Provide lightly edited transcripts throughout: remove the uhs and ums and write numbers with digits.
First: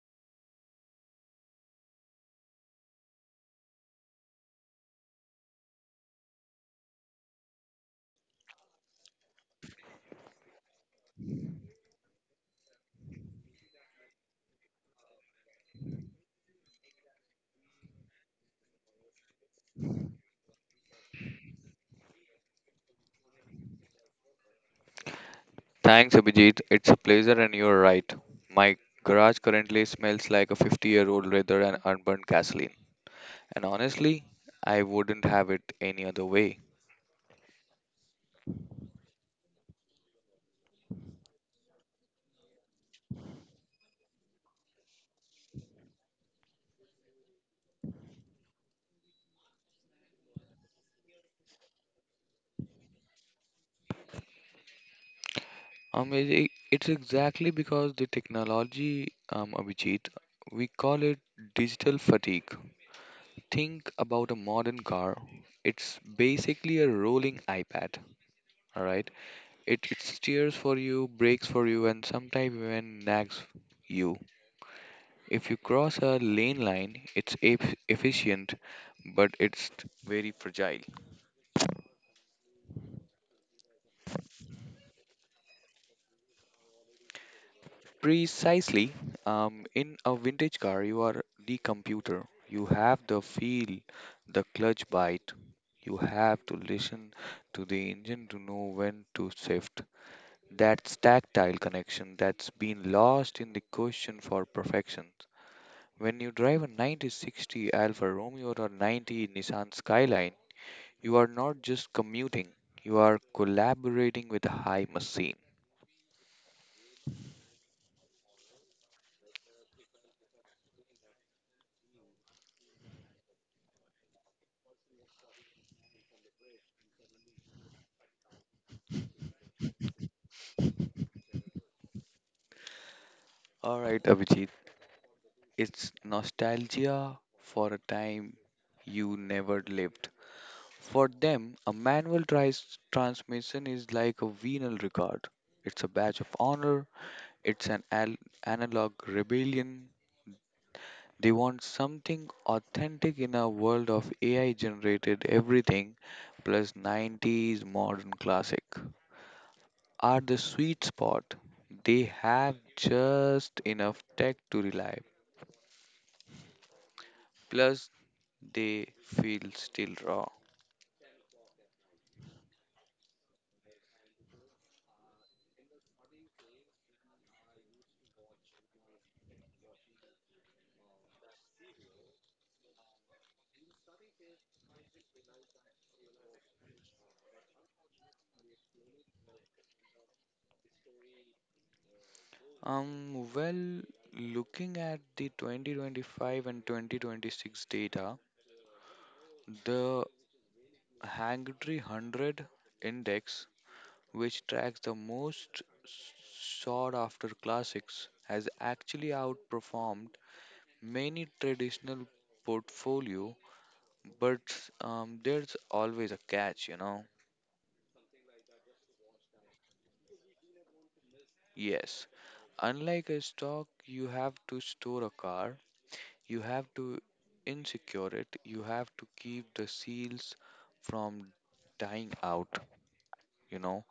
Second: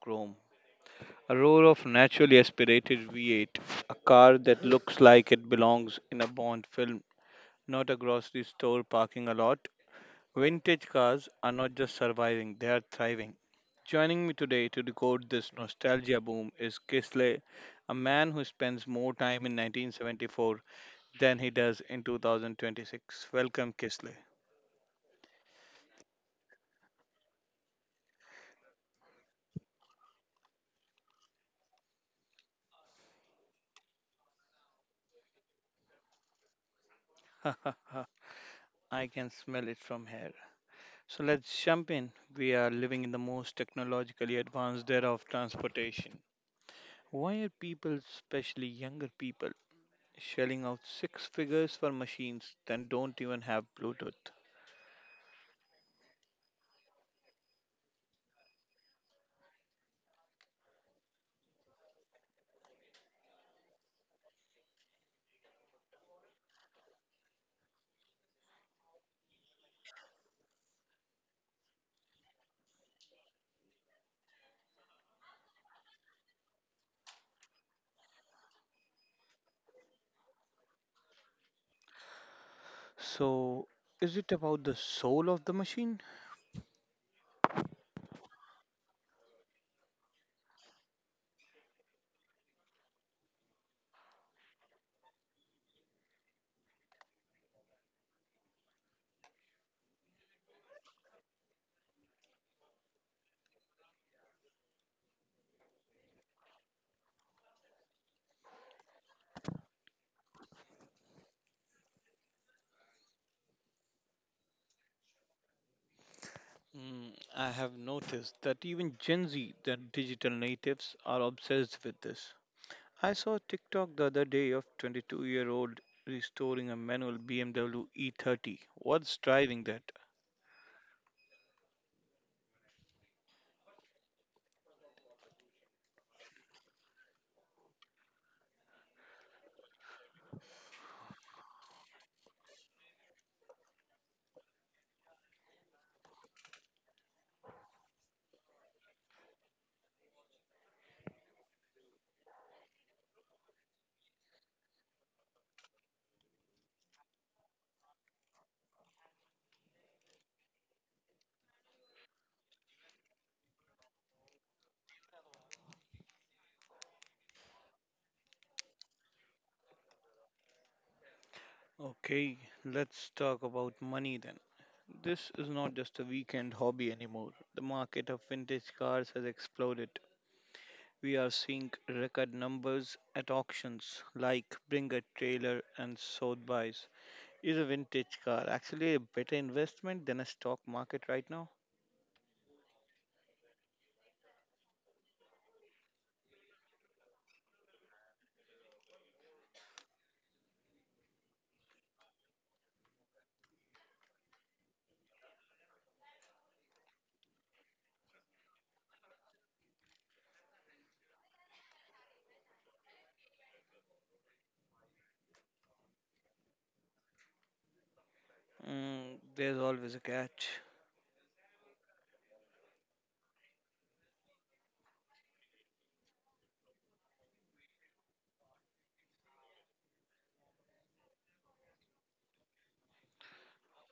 chrome. A roar of naturally aspirated V8, a car that looks like it belongs in a Bond film, not a grocery store parking a lot. Vintage cars are not just surviving, they are thriving. Joining me today to decode this nostalgia boom is Kisle, a man who spends more time in 1974 than he does in 2026. Welcome, Kisle. Thanks, Abhijit. It's a pleasure, and you're right. My garage currently smells like a 50-year-old leather and unburned gasoline. And honestly, I wouldn't have it any other way. Uh, I can smell it from here. So let's jump in. We are living in the most technologically advanced era of transportation. Why are people, especially younger people, shelling out 6 figures for machines that don't even have Bluetooth? It's exactly because the technology, Abhijit, we call it digital fatigue. Think about a modern car. It's basically a rolling iPad, alright? It steers for you, brakes for you, and sometimes even nags you. If you cross a lane line, it's efficient, but it's very fragile. So, is it about the soul of the machine? Precisely, in a vintage car, you are the computer. You have the feel, the clutch bite. You have to listen to the engine to know when to shift. That's tactile connection that's been lost in the question for perfection. When you drive a 9060 Alfa Romeo or 90 Nissan Skyline, you are not just commuting, you are collaborating with a high machine. Mm, I have noticed that even Gen Z, the digital natives, are obsessed with this. I saw a TikTok the other day of 22-year-old restoring a manual BMW E30. What's driving that? Alright, Abhijit, it's nostalgia for a time you never lived. For them, a manual transmission is like a venal record. It's a badge of honor, it's an analog rebellion. They want something authentic in a world of AI generated everything plus 90s modern classic. Are the sweet spot. They have just enough tech to rely, plus they feel still raw. Okay, let's talk about money then. This is not just a weekend hobby anymore. The market of vintage cars has exploded. We are seeing record numbers at auctions like Bring a Trailer and Sotheby's. Is a vintage car actually a better investment than a stock market right now? Well, looking at the 2025 and 2026 data, the Hangtree 100 index, which tracks the most sought after classics, has actually outperformed many traditional portfolio. But there's always a catch, you know. Mm, there's always a catch. Yes, unlike a stock, you have to store a car, you have to insecure it, you have to keep the seals from dying out, you know.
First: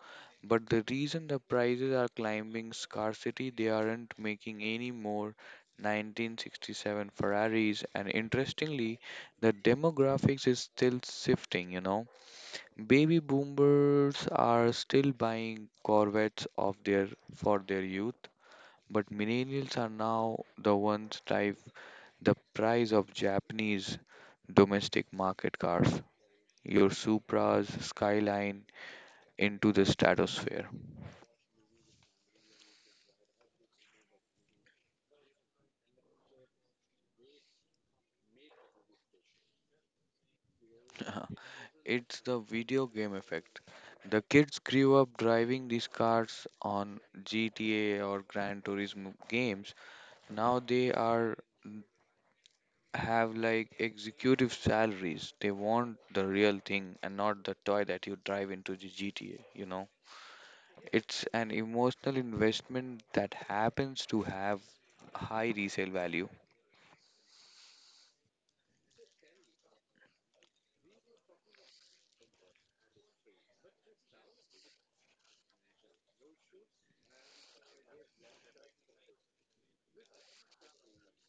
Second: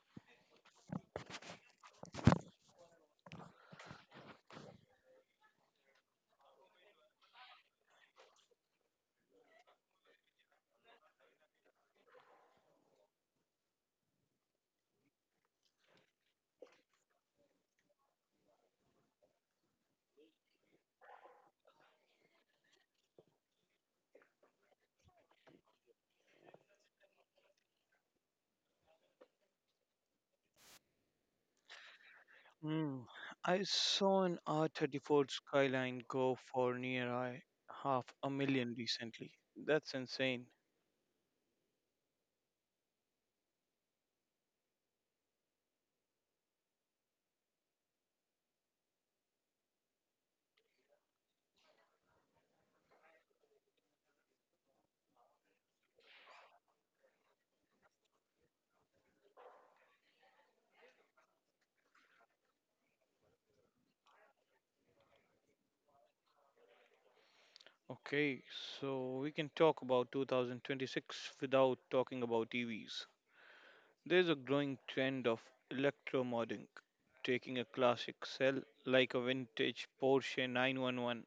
But the reason the prices are climbing scarcity, they aren't making any more 1967 Ferraris, and interestingly, the demographics is still shifting, you know. Baby boomers are still buying Corvettes of their for their youth, but millennials are now the ones drive the price of Japanese domestic market cars, your Supras, Skyline into the stratosphere. Mm, I saw an R34 Skyline go for near half a million recently. That's insane. It's the video game effect. The kids grew up driving these cars on GTA or Gran Turismo games. Now they are have like executive salaries. They want the real thing and not the toy that you drive into the GTA, you know. It's an emotional investment that happens to have high resale value. Okay, so we can talk about 2026 without talking about EVs. There is a growing trend of electromodding, taking a classic cell like a vintage Porsche 911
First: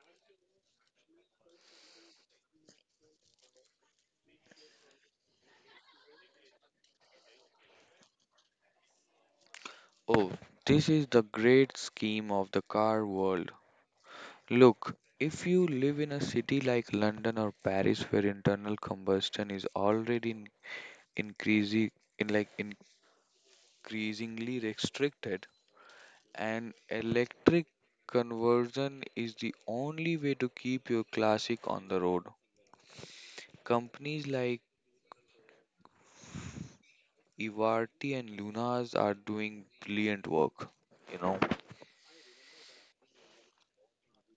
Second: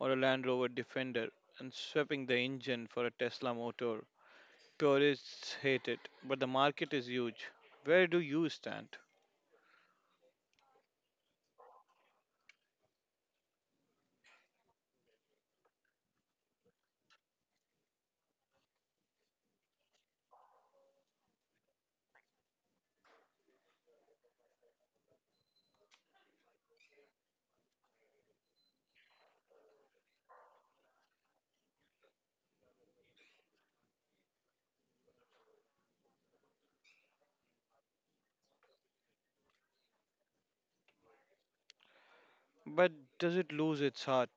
or a Land Rover Defender, and swapping the engine for a Tesla motor. Purists hate it, but the market is huge. Where do you stand? Oh, this is the great scheme of the car world. Look, if you live in a city like London or Paris where internal combustion is already in increasing in like increasingly restricted, an electric conversion is the only way to keep your classic on the road. Companies like Ivarti and Lunas are doing brilliant work, you know. But does it lose its heart?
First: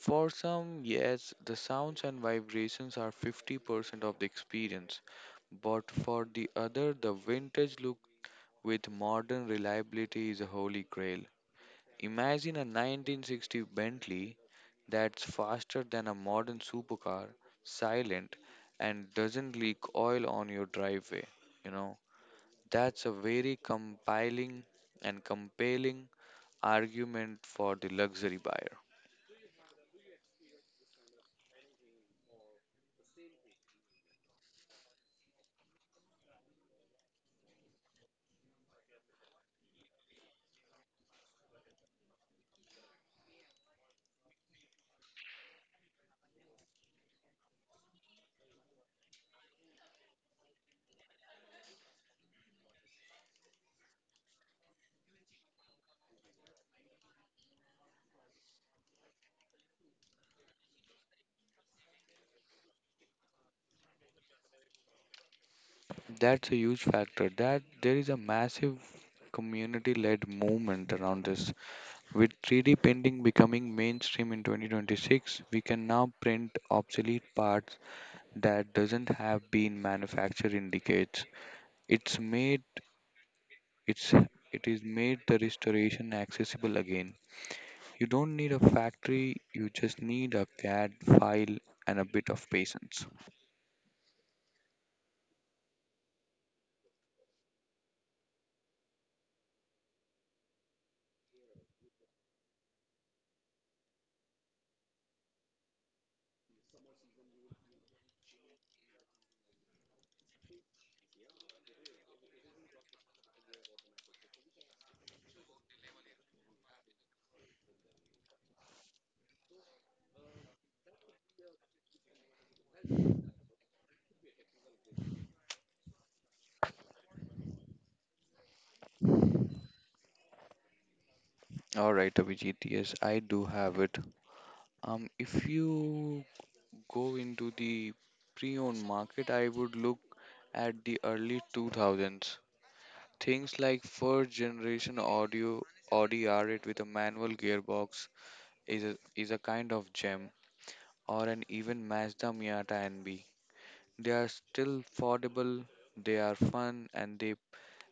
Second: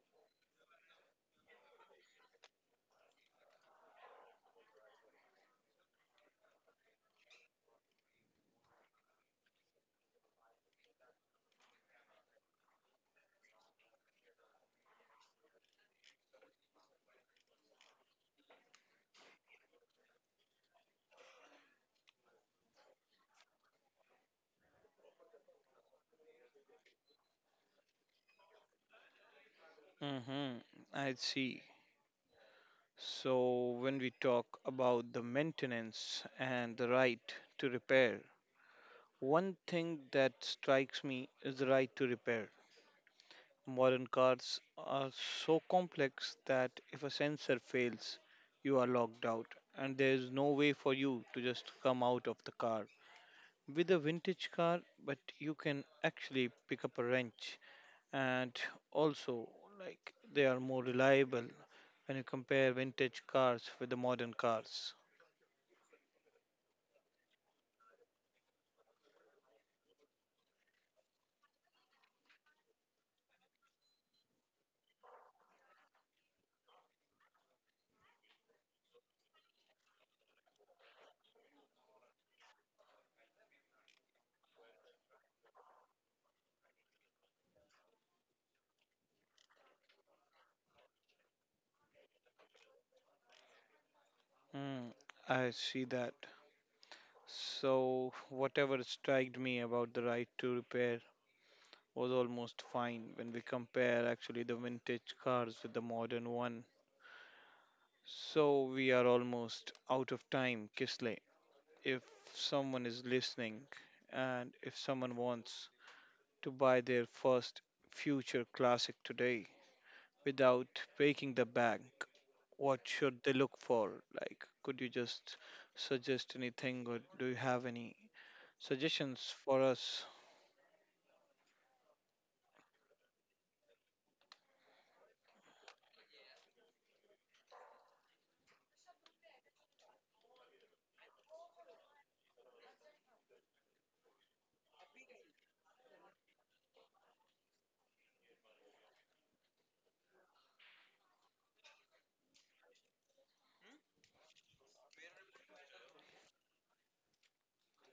For some, yes, the sounds and vibrations are 50% of the experience, but for the other, the vintage look with modern reliability is a holy grail. Imagine a 1960 Bentley that's faster than a modern supercar, silent, and doesn't leak oil on your driveway. You know, that's a very compelling argument for the luxury buyer. Mm-hmm, I see. So, when we talk about the maintenance and the right to repair, one thing that strikes me is the right to repair. Modern cars are so complex that if a sensor fails, you are locked out, and there is no way for you to just come out of the car. With a vintage car, but you can actually pick up a wrench, and also, like, they are more reliable when you compare vintage cars with the modern cars. That's a huge factor. That there is a massive community-led movement around this. With 3D printing becoming mainstream in 2026, we can now print obsolete parts that doesn't have been manufactured in decades. It's made it's it is made the restoration accessible again. You don't need a factory, you just need a CAD file and a bit of patience. Hmm, I see that. So, whatever striked me about the right to repair was almost fine when we compare actually the vintage cars with the modern one. So we are almost out of time, Kisley. If someone is listening and if someone wants to buy their first future classic today without breaking the bank, what should they look for? Like, could you just suggest anything, or do you have any suggestions for us? Alright, Abhijit, yes, I do have it. If you go into the pre-owned market, I would look at the early 2000s. Things like first generation Audi R8 with a manual gearbox, is a kind of gem or an even Mazda Miata NB. They are still affordable, they are fun, and they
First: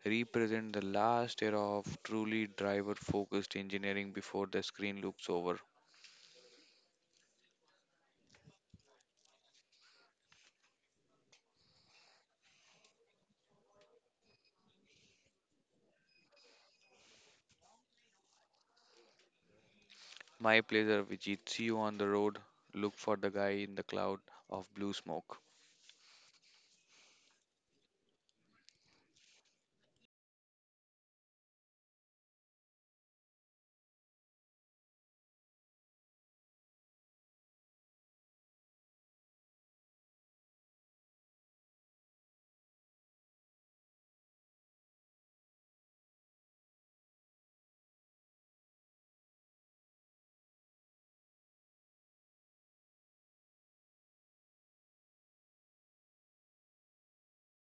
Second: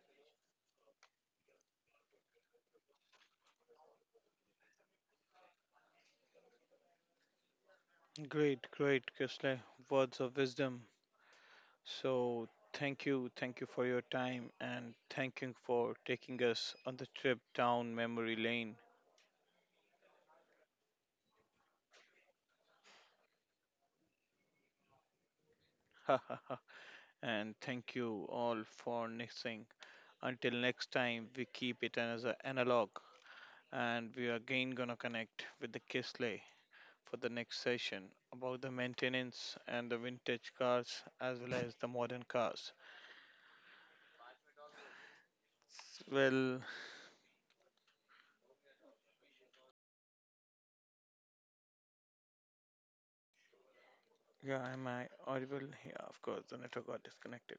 represent the last era of truly driver focused engineering before the screen looks over. Great, great, Kisley. Words of wisdom. So, thank you for your time, and thank you for taking us on the trip down memory lane. My pleasure, Vijit. See you on the road. Look for the guy in the cloud of blue smoke. And thank you all for listening. Until next time, we keep it as an analog, and we are again gonna connect with the Kisley for the next session about the maintenance and the vintage cars as well as the modern cars. Well, yeah, am I audible? Yeah, of course, the network got disconnected.